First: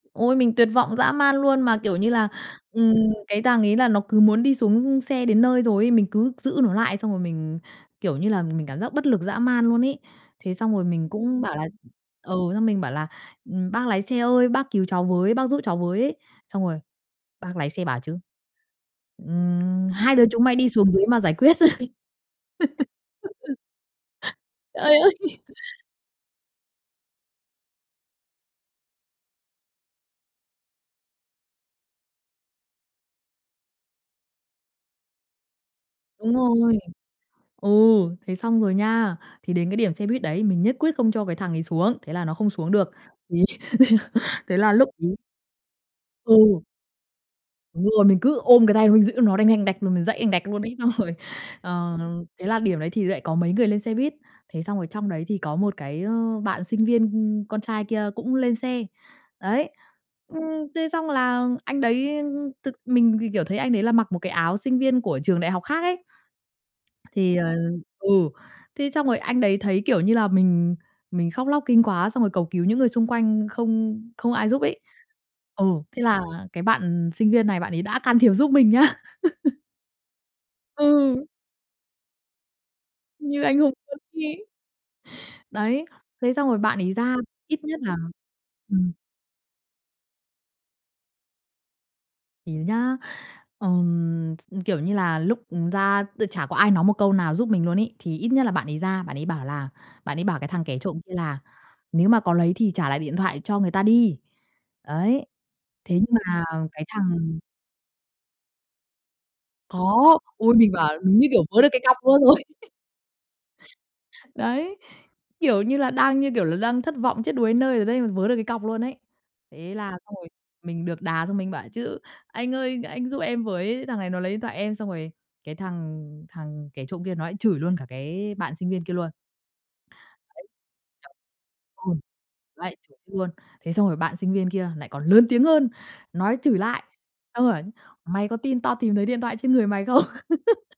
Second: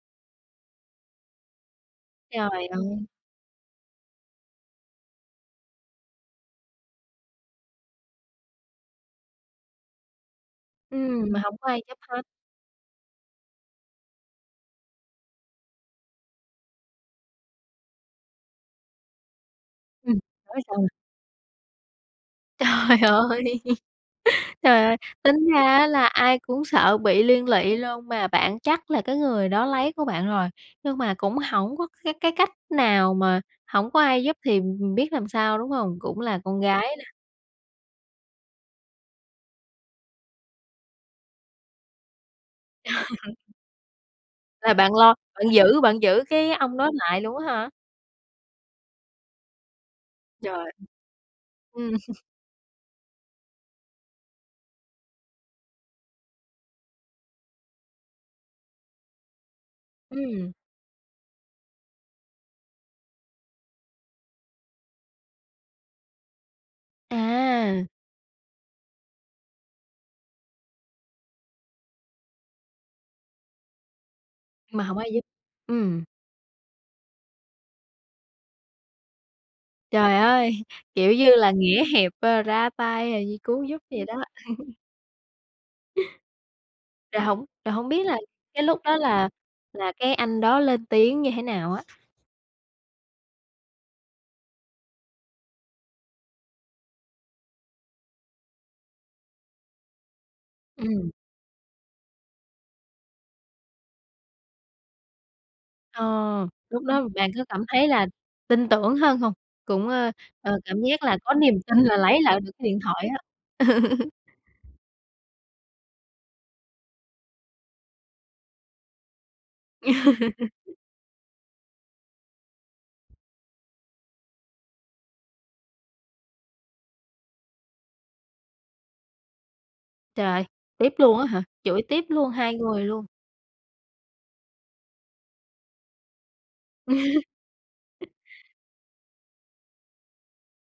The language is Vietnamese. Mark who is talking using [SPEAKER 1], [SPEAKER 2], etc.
[SPEAKER 1] Ôi, mình tuyệt vọng dã man luôn mà, kiểu như là,
[SPEAKER 2] Trời
[SPEAKER 1] ừm,
[SPEAKER 2] ơi!
[SPEAKER 1] cái thằng ấy là nó cứ muốn đi xuống xe đến nơi rồi ấy, mình cứ giữ nó lại xong rồi mình, kiểu như là, mình cảm giác bất lực dã man luôn ấy. Thế xong rồi mình
[SPEAKER 2] Ừm, mà
[SPEAKER 1] cũng bảo
[SPEAKER 2] hổng
[SPEAKER 1] là
[SPEAKER 2] có ai giúp hết.
[SPEAKER 1] ừ, xong mình bảo là, ừm, "Bác lái xe ơi, bác cứu cháu với, bác giúp cháu với" ấy, xong rồi bác lái xe bảo chứ, ừm,
[SPEAKER 2] Ừm,
[SPEAKER 1] "Hai đứa chúng mày
[SPEAKER 2] nói
[SPEAKER 1] đi
[SPEAKER 2] sao nè?
[SPEAKER 1] xuống dưới mà giải quyết."
[SPEAKER 2] Trời ơi, trời ơi!
[SPEAKER 1] Trời ơi!
[SPEAKER 2] Tính ra á là ai cũng sợ bị liên lụy luôn, mà bạn chắc là cái người đó lấy của bạn rồi, nhưng mà cũng hổng có cái cái cách nào mà hổng có ai giúp thì, ừm, ừm, biết làm sao, đúng hông? Cũng
[SPEAKER 1] Đúng
[SPEAKER 2] là con
[SPEAKER 1] rồi,
[SPEAKER 2] gái nà.
[SPEAKER 1] ừ, thế xong rồi nha. Thì đến cái điểm xe buýt đấy mình nhất quyết không cho cái thằng ấy xuống, thế là nó không xuống được. Vì thế
[SPEAKER 2] Là
[SPEAKER 1] là lúc
[SPEAKER 2] bạn lo,
[SPEAKER 1] ấy
[SPEAKER 2] bạn giữ bạn giữ cái
[SPEAKER 1] Ừ.
[SPEAKER 2] ông đó lại luôn á hả?
[SPEAKER 1] Đúng rồi, mình cứ ôm cái tay nó, mình giữ nó đành đành đạch, rồi mình giãy đành đạch luôn
[SPEAKER 2] Trời.
[SPEAKER 1] ấy. Xong rồi,
[SPEAKER 2] Ừm.
[SPEAKER 1] ờ, thế là điểm đấy thì lại có mấy người lên xe buýt. Thế xong rồi trong đấy thì có một cái, ơ, bạn sinh viên con trai kia cũng lên xe, đấy. Ừm,
[SPEAKER 2] Ừm.
[SPEAKER 1] thế xong là anh đấy, ưm, ưm, thực mình thì, kiểu, thấy anh đấy là mặc một cái áo sinh viên của trường đại học khác ấy. Thì, ờ
[SPEAKER 2] À!
[SPEAKER 1] ừ, thế xong rồi anh đấy thấy, kiểu như là, mình mình khóc lóc kinh quá xong rồi cầu cứu những người xung quanh không không ai giúp ấy.
[SPEAKER 2] Mà hổng ai giúp.
[SPEAKER 1] Ừ, thế
[SPEAKER 2] Ừm.
[SPEAKER 1] là cái bạn sinh viên này bạn ấy đã can thiệp giúp mình nha.
[SPEAKER 2] Trời ơi! Kiểu
[SPEAKER 1] Ừ.
[SPEAKER 2] như là, nghĩa hiệp, ơ, ra tay rồi như
[SPEAKER 1] Như anh
[SPEAKER 2] cứu
[SPEAKER 1] hùng
[SPEAKER 2] giúp
[SPEAKER 1] luôn
[SPEAKER 2] vậy đó.
[SPEAKER 1] ấy. Đấy, thế xong rồi bạn ấy ra,
[SPEAKER 2] Rồi hổng
[SPEAKER 1] ít
[SPEAKER 2] rồi
[SPEAKER 1] nhất
[SPEAKER 2] hông
[SPEAKER 1] là
[SPEAKER 2] biết là cái lúc
[SPEAKER 1] ừm.
[SPEAKER 2] đó là là cái anh đó lên tiếng như thế nào á?
[SPEAKER 1] Thì nhá, ừm, kiểu như là, lúc, ừm, ra tự chả có ai nói một câu nào giúp mình luôn ấy, thì ít nhất là bạn ấy ra, bạn ấy bảo là bạn ấy bảo cái thằng kẻ trộm
[SPEAKER 2] Ừm.
[SPEAKER 1] kia là "Nếu mà có lấy thì trả lại điện thoại cho người ta đi." Đấy, thế
[SPEAKER 2] Ờ,
[SPEAKER 1] nhưng mà
[SPEAKER 2] lúc
[SPEAKER 1] cái
[SPEAKER 2] đó bạn
[SPEAKER 1] thằng
[SPEAKER 2] có cảm thấy là tin tưởng hơn hông? Cũng, ơ,
[SPEAKER 1] Có, ôi,
[SPEAKER 2] ờ,
[SPEAKER 1] mình
[SPEAKER 2] cảm
[SPEAKER 1] bảo
[SPEAKER 2] giác là
[SPEAKER 1] mình như,
[SPEAKER 2] có
[SPEAKER 1] kiểu,
[SPEAKER 2] niềm
[SPEAKER 1] vớ được cái
[SPEAKER 2] tin là
[SPEAKER 1] cọc luôn
[SPEAKER 2] lấy lại
[SPEAKER 1] rồi.
[SPEAKER 2] được cái điện thoại á.
[SPEAKER 1] Đấy, kiểu như là, đang, như kiểu là, đang thất vọng chết đuối đến nơi rồi đấy mà vớ được cái cọc luôn ấy. Thế là xong rồi mình được đà xong mình bảo chứ "Anh ơi, anh giúp em với, thằng này nó lấy điện thoại em," xong rồi cái thằng thằng kẻ trộm kia nó lại chửi luôn cả cái bạn sinh viên kia luôn.
[SPEAKER 2] Trời ơi,
[SPEAKER 1] Đấy,
[SPEAKER 2] tiếp
[SPEAKER 1] [unintelligible]
[SPEAKER 2] luôn á hả? Chửi
[SPEAKER 1] ừm,
[SPEAKER 2] tiếp luôn, hai
[SPEAKER 1] lại
[SPEAKER 2] người
[SPEAKER 1] chửi
[SPEAKER 2] luôn.
[SPEAKER 1] luôn. Thế xong rồi bạn sinh viên kia lại còn lớn tiếng hơn, nói chửi lại, xong bảo "Mày có tin tao tìm thấy điện thoại trên người mày không?"